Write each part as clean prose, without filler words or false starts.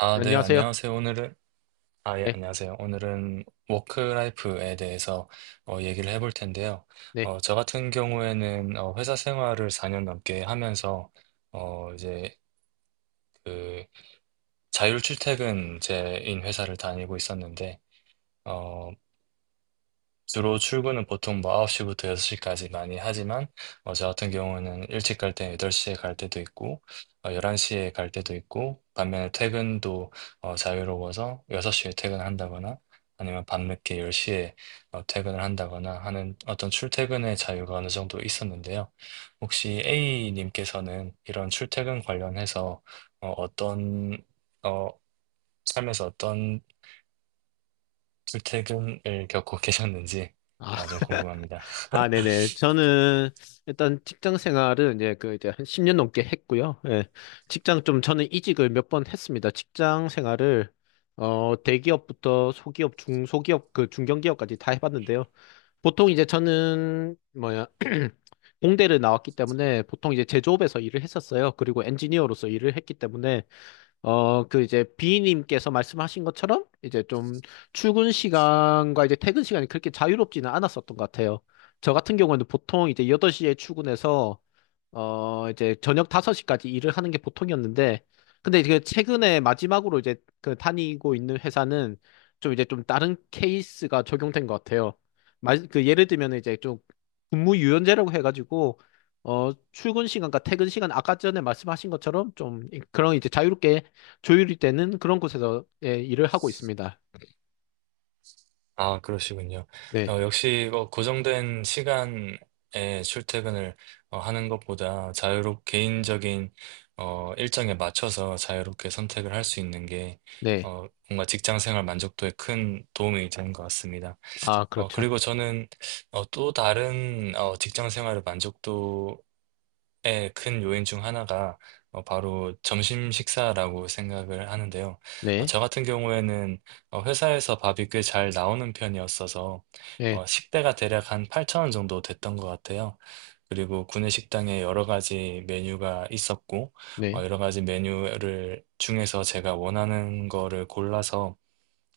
아, 네, 안녕하세요. 안녕하세요. 아, 예, 네, 안녕하세요. 오늘은 워크라이프에 대해서 얘기를 해볼 텐데요. 네. 저 같은 경우에는 회사 생활을 4년 넘게 하면서 이제 그 자율 출퇴근제인 회사를 다니고 있었는데, 어, 주로 출근은 보통 뭐 9시부터 6시까지 많이 하지만, 저 같은 경우는 일찍 갈 때 8시에 갈 때도 있고, 11시에 갈 때도 있고, 반면에 퇴근도 자유로워서 6시에 퇴근한다거나, 아니면 밤늦게 10시에 퇴근을 한다거나 하는 어떤 출퇴근의 자유가 어느 정도 있었는데요. 혹시 A님께서는 이런 출퇴근 관련해서 어, 어떤, 어, 삶에서 어떤 출퇴근을 겪고 계셨는지 아, 아, 좀 궁금합니다. 아, 네네. 저는 일단 직장 생활은 이제 한 10년 넘게 했고요. 예. 직장 좀 저는 이직을 몇 번 했습니다. 직장 생활을 대기업부터 소기업, 중소기업, 그 중견기업까지 다 해봤는데요. 보통 이제 저는 뭐야 공대를 나왔기 때문에 보통 이제 제조업에서 일을 했었어요. 그리고 엔지니어로서 일을 했기 때문에 그 이제 B님께서 말씀하신 것처럼 이제 좀 출근 시간과 이제 퇴근 시간이 그렇게 자유롭지는 않았었던 것 같아요. 저 같은 경우에는 보통 이제 8시에 출근해서 이제 저녁 5시까지 일을 하는 게 보통이었는데, 근데 이제 그 최근에 마지막으로 이제 그 다니고 있는 회사는 좀 이제 좀 다른 케이스가 적용된 것 같아요. 마, 그 예를 들면 이제 좀 근무 유연제라고 해가지고, 출근 시간과 퇴근 시간 아까 전에 말씀하신 것처럼 좀 그런 이제 자유롭게 조율이 되는 그런 곳에서 예, 일을 하고 있습니다. 아, 그러시군요. 네, 역시 고정된 시간에 출퇴근을 하는 것보다 자유롭 개인적인 일정에 맞춰서 자유롭게 선택을 할 수 있는 게 네. 뭔가 직장 생활 만족도에 큰 도움이 되는 것 같습니다. 아, 그렇죠. 그리고 저는 또 다른 직장 생활의 만족도 예, 큰 요인 중 하나가 바로 점심 식사라고 생각을 하는데요. 네, 저 같은 경우에는 회사에서 밥이 꽤 잘 나오는 편이었어서 네, 식대가 대략 한 8천 원 정도 됐던 것 같아요. 그리고 구내식당에 여러 가지 메뉴가 있었고 네, 여러 가지 메뉴를 중에서 제가 원하는 거를 골라서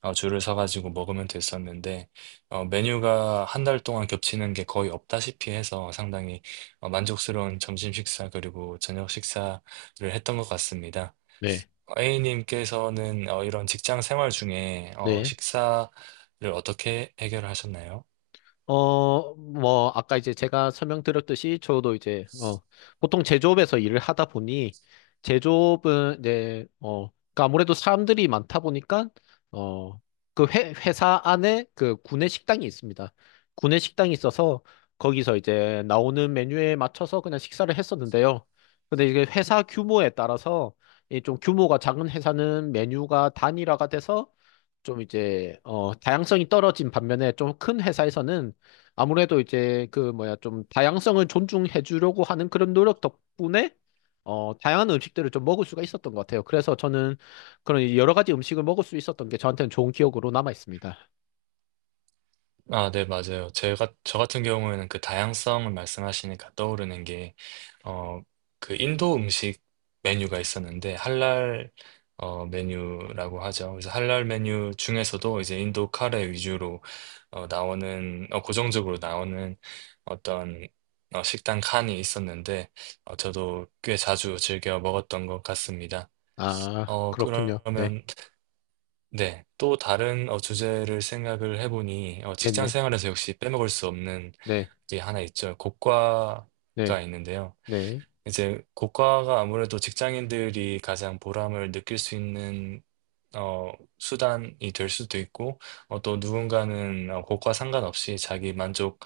줄을 서가지고 먹으면 됐었는데, 메뉴가 한 달 동안 겹치는 게 거의 없다시피 해서 상당히 만족스러운 점심 식사 그리고 저녁 식사를 했던 것 같습니다. 네, A님께서는 이런 직장 생활 중에 네. 식사를 어떻게 해결하셨나요? 아까 이제 제가 설명드렸듯이 저도 이제, 보통 제조업에서 일을 하다 보니, 제조업은 이제, 그러니까 아무래도 사람들이 많다 보니까, 어, 그 회사 안에 그 구내 식당이 있습니다. 구내 식당이 있어서 거기서 이제 나오는 메뉴에 맞춰서 그냥 식사를 했었는데요. 근데 이게 회사 규모에 따라서 이 좀 규모가 작은 회사는 메뉴가 단일화가 돼서 좀 이제 어 다양성이 떨어진 반면에 좀 큰 회사에서는 아무래도 이제 그 뭐야 좀 다양성을 존중해 주려고 하는 그런 노력 덕분에 어 다양한 음식들을 좀 먹을 수가 있었던 것 같아요. 그래서 저는 그런 여러 가지 음식을 먹을 수 있었던 게 저한테는 좋은 기억으로 남아 있습니다. 아, 네, 맞아요. 저 같은 경우에는 그 다양성을 말씀하시니까 떠오르는 게, 어, 그 인도 음식 메뉴가 있었는데, 할랄, 메뉴라고 하죠. 그래서 할랄 메뉴 중에서도 이제 인도 카레 위주로, 나오는, 고정적으로 나오는 어떤, 식당 칸이 있었는데, 저도 꽤 자주 즐겨 먹었던 것 같습니다. 아, 그렇군요. 네. 그러면 네. 또 다른 주제를 생각을 해보니 직장 네네. 생활에서 역시 빼먹을 수 없는 네. 게 하나 있죠. 고과가 네. 있는데요. 네. 이제 고과가 아무래도 직장인들이 가장 보람을 느낄 수 있는 어, 수단이 될 수도 있고 또 누군가는 고과 상관없이 자기 만족에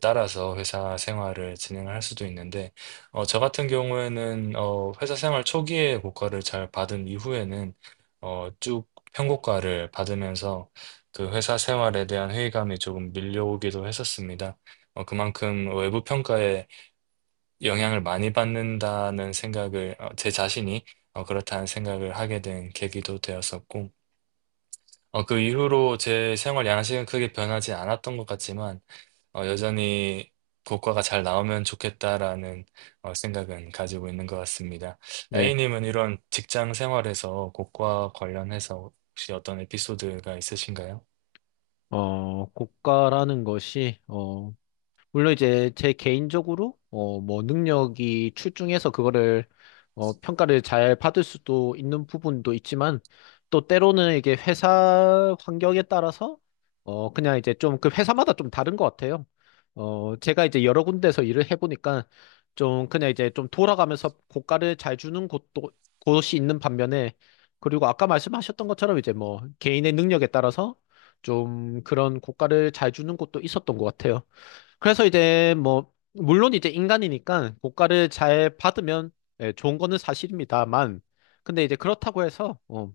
따라서 회사 생활을 진행할 수도 있는데 저 같은 경우에는 회사 생활 초기에 고과를 잘 받은 이후에는 쭉 평고과를 받으면서 그 회사 생활에 대한 회의감이 조금 밀려오기도 했었습니다. 그만큼 외부 평가에 영향을 많이 받는다는 생각을 제 자신이 그렇다는 생각을 하게 된 계기도 되었었고 그 이후로 제 생활 양식은 크게 변하지 않았던 것 같지만 여전히 고과가 잘 나오면 좋겠다라는 생각은 가지고 있는 것 같습니다. 네. A님은 이런 직장 생활에서 고과 관련해서 혹시 어떤 에피소드가 있으신가요? 국가라는 것이 어 물론 이제 제 개인적으로 뭐 능력이 출중해서 그거를 평가를 잘 받을 수도 있는 부분도 있지만 또 때로는 이게 회사 환경에 따라서 그냥 이제 좀 그 회사마다 좀 다른 것 같아요. 제가 이제 여러 군데서 일을 해보니까 좀 그냥 이제 좀 돌아가면서 고가를 잘 주는 곳도 곳이 있는 반면에 그리고 아까 말씀하셨던 것처럼 이제 뭐 개인의 능력에 따라서 좀 그런 고가를 잘 주는 곳도 있었던 것 같아요. 그래서 이제 뭐 물론 이제 인간이니까 고가를 잘 받으면 예, 좋은 거는 사실입니다만 근데 이제 그렇다고 해서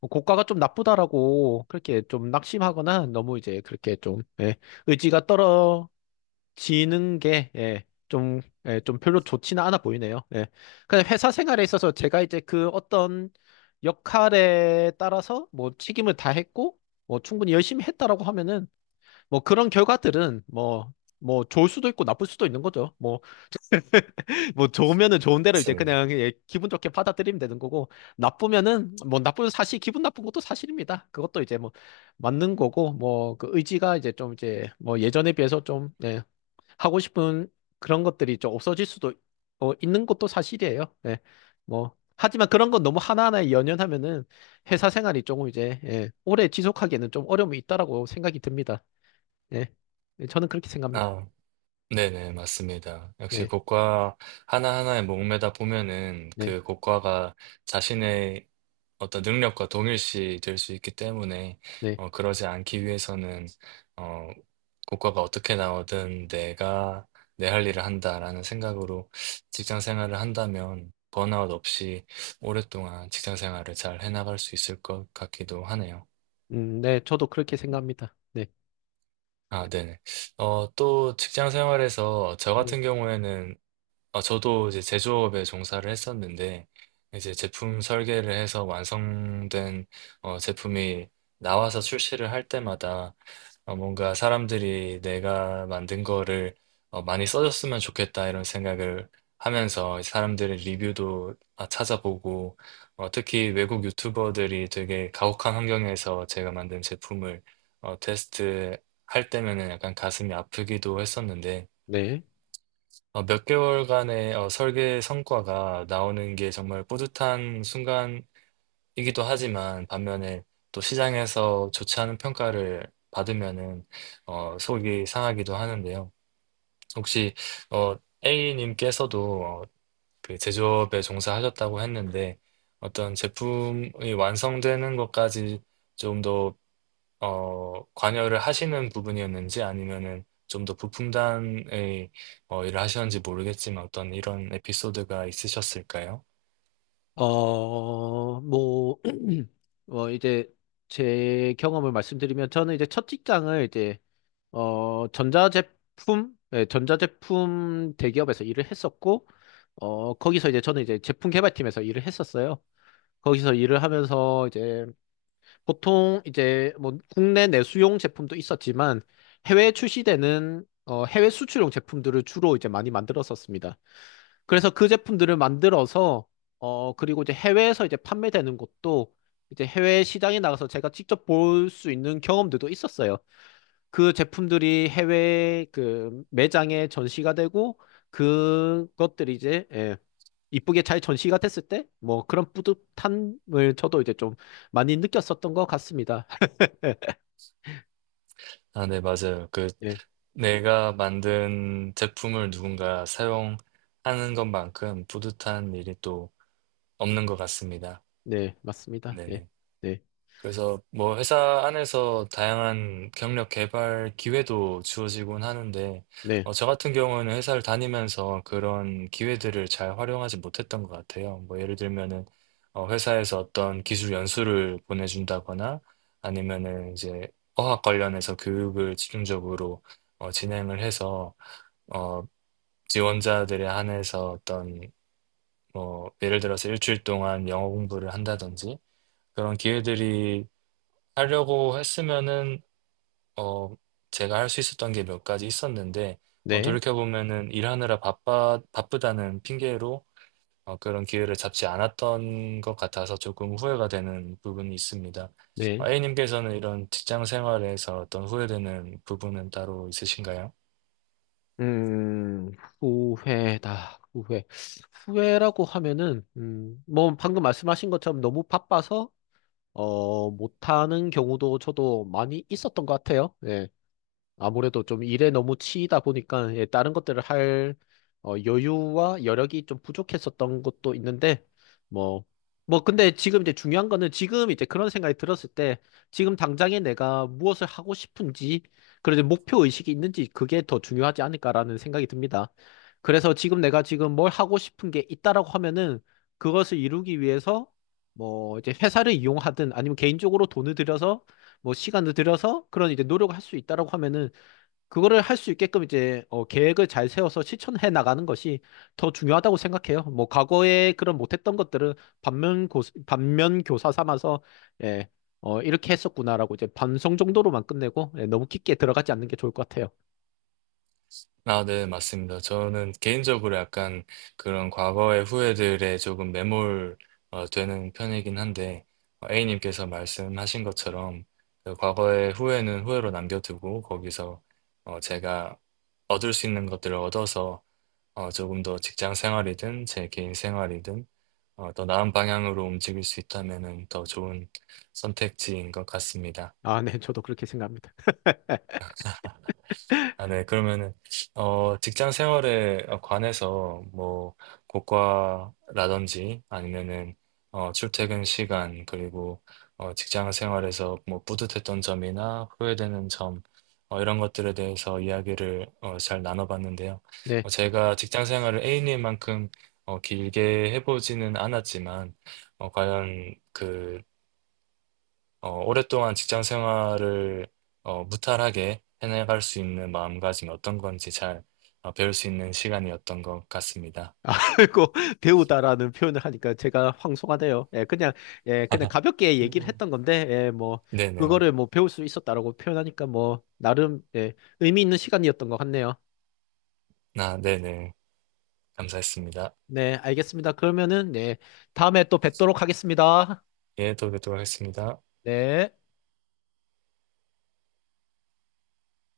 뭐 고가가 좀 나쁘다라고 그렇게 좀 낙심하거나 너무 이제 그렇게 좀 예, 의지가 떨어지는 게 예, 좀, 예, 좀 별로 좋지는 않아 보이네요. 예. 근데 회사 생활에 있어서 제가 이제 그 어떤 역할에 따라서 뭐 책임을 다했고 뭐 충분히 열심히 했다라고 하면은 뭐 그런 결과들은 뭐, 뭐 좋을 수도 있고 나쁠 수도 있는 거죠. 뭐, 뭐 좋으면은 좋은 대로 이제 맞습니다. 그냥 예, 기분 좋게 받아들이면 되는 거고 나쁘면은 뭐 나쁜 사실, 기분 나쁜 것도 사실입니다. 그것도 이제 뭐 맞는 거고 뭐 그 의지가 이제 좀 이제 뭐 예전에 비해서 좀 예, 하고 싶은 그런 것들이 좀 없어질 수도 있는 것도 사실이에요. 예. 뭐 하지만 그런 건 너무 하나하나에 연연하면은 회사 생활이 조금 이제 예, 오래 지속하기에는 좀 어려움이 있다라고 생각이 듭니다. 네. 네, 저는 그렇게 생각합니다. 네네, 맞습니다. 역시 네, 고과 하나하나에 목매다 보면은 네, 그 고과가 자신의 어떤 능력과 동일시 될 수 있기 때문에 네. 그러지 않기 위해서는 어, 고과가 어떻게 나오든 내가 내 할 일을 한다라는 생각으로 직장 생활을 한다면 번아웃 없이 오랫동안 직장 생활을 잘 해나갈 수 있을 것 같기도 하네요. 네, 저도 그렇게 생각합니다. 네, 아, 네네. 또 직장 생활에서 저 네, 같은 경우에는 아, 저도 이제 제조업에 종사를 했었는데, 이제 제품 설계를 해서 완성된 제품이 나와서 출시를 할 때마다 뭔가 사람들이 내가 만든 거를 많이 써줬으면 좋겠다 이런 생각을 하면서 사람들의 리뷰도 아, 찾아보고, 특히 외국 유튜버들이 되게 가혹한 환경에서 제가 만든 제품을 테스트 할 때면은 약간 가슴이 아프기도 했었는데, 네. 몇 개월간의 설계 성과가 나오는 게 정말 뿌듯한 순간이기도 하지만 반면에 또 시장에서 좋지 않은 평가를 받으면은 속이 상하기도 하는데요. 혹시 어, A님께서도 그 제조업에 종사하셨다고 했는데 어떤 제품이 완성되는 것까지 좀더 관여를 하시는 부분이었는지 아니면은 좀 더 부품단의 일을 하셨는지 모르겠지만 어떤 이런 에피소드가 있으셨을까요? 어, 뭐, 이제 제 경험을 말씀드리면 저는 이제 첫 직장을 이제, 전자제품, 예, 전자제품 대기업에서 일을 했었고, 거기서 이제 저는 이제 제품 개발팀에서 일을 했었어요. 거기서 일을 하면서 이제 보통 이제 뭐 국내 내수용 제품도 있었지만 해외에 출시되는 해외 수출용 제품들을 주로 이제 많이 만들었었습니다. 그래서 그 제품들을 만들어서 그리고 이제 해외에서 이제 판매되는 것도 이제 해외 시장에 나가서 제가 직접 볼 수 있는 경험들도 있었어요. 그 제품들이 해외 그 매장에 전시가 되고 그것들이 이제 예, 이쁘게 잘 전시가 됐을 때 뭐 그런 뿌듯함을 저도 이제 좀 많이 느꼈었던 것 같습니다. 아, 네, 맞아요. 그 네, 내가 만든 제품을 누군가 사용하는 것만큼 뿌듯한 일이 또 없는 것 같습니다. 네, 맞습니다. 네, 네네. 네, 그래서 뭐 회사 안에서 다양한 경력 개발 기회도 주어지곤 하는데, 네, 저 같은 경우는 회사를 다니면서 그런 기회들을 잘 활용하지 못했던 것 같아요. 뭐 예를 들면은, 회사에서 어떤 기술 연수를 보내준다거나, 아니면은 이제 어학 관련해서 교육을 집중적으로 진행을 해서, 어, 지원자들에 한해서 어떤, 뭐 예를 들어서 일주일 동안 영어 공부를 한다든지, 그런 기회들이 하려고 했으면은 어 제가 할 수 있었던 게 몇 가지 있었는데 네, 돌이켜보면은 일하느라 바빠 바쁘다는 핑계로 그런 기회를 잡지 않았던 것 같아서 조금 후회가 되는 부분이 있습니다. 네. A님께서는 이런 직장 생활에서 어떤 후회되는 부분은 따로 있으신가요? 음, 후회다, 후회. 후회라고 하면은, 뭐, 방금 말씀하신 것처럼 너무 바빠서, 못하는 경우도 저도 많이 있었던 것 같아요. 네. 아무래도 좀 일에 너무 치이다 보니까 예, 다른 것들을 할 여유와 여력이 좀 부족했었던 것도 있는데 뭐 뭐 근데 지금 이제 중요한 거는 지금 이제 그런 생각이 들었을 때 지금 당장에 내가 무엇을 하고 싶은지 그리고 이제 목표 의식이 있는지 그게 더 중요하지 않을까라는 생각이 듭니다. 그래서 지금 내가 지금 뭘 하고 싶은 게 있다라고 하면은 그것을 이루기 위해서 뭐 이제 회사를 이용하든 아니면 개인적으로 돈을 들여서 뭐 시간을 들여서 그런 이제 노력을 할 수 있다라고 하면은 그거를 할 수 있게끔 이제 계획을 잘 세워서 실천해 나가는 것이 더 중요하다고 생각해요. 뭐 과거에 그런 못했던 것들을 반면 교사 삼아서 예, 이렇게 했었구나라고 이제 반성 정도로만 끝내고 예, 너무 깊게 들어가지 않는 게 좋을 것 같아요. 아, 네, 맞습니다. 저는 개인적으로 약간 그런 과거의 후회들에 조금 매몰 되는 편이긴 한데, A님께서 말씀하신 것처럼 그 과거의 후회는 후회로 남겨두고 거기서 제가 얻을 수 있는 것들을 얻어서 조금 더 직장 생활이든 제 개인 생활이든 더 나은 방향으로 움직일 수 있다면은 더 좋은 선택지인 것 같습니다. 아, 네, 저도 그렇게 생각합니다. 아, 네. 그러면은, 직장 생활에 관해서, 뭐, 고과라든지, 아니면은, 출퇴근 시간, 그리고, 직장 생활에서 뭐, 뿌듯했던 점이나 후회되는 점, 이런 것들에 대해서 이야기를, 잘 나눠봤는데요. 네. 제가 직장 생활을 A님만큼, 길게 해보지는 않았지만, 과연 그, 오랫동안 직장 생활을 무탈하게 해나갈 수 있는 마음가짐이 어떤 건지 잘 배울 수 있는 시간이었던 것 같습니다. 아, 아이고, 배우다라는 표현을 하니까 제가 황송하네요. 예, 그냥, 예, 그냥 가볍게 음, 얘기를 음. 했던 건데, 예, 뭐, 네네. 그거를 뭐 배울 수 있었다라고 표현하니까 뭐, 나름, 예, 의미 있는 시간이었던 것 같네요. 네네. 감사했습니다. 네, 알겠습니다. 그러면은, 네, 다음에 또 뵙도록 하겠습니다. 예, 또 뵙도록 하겠습니다. 네.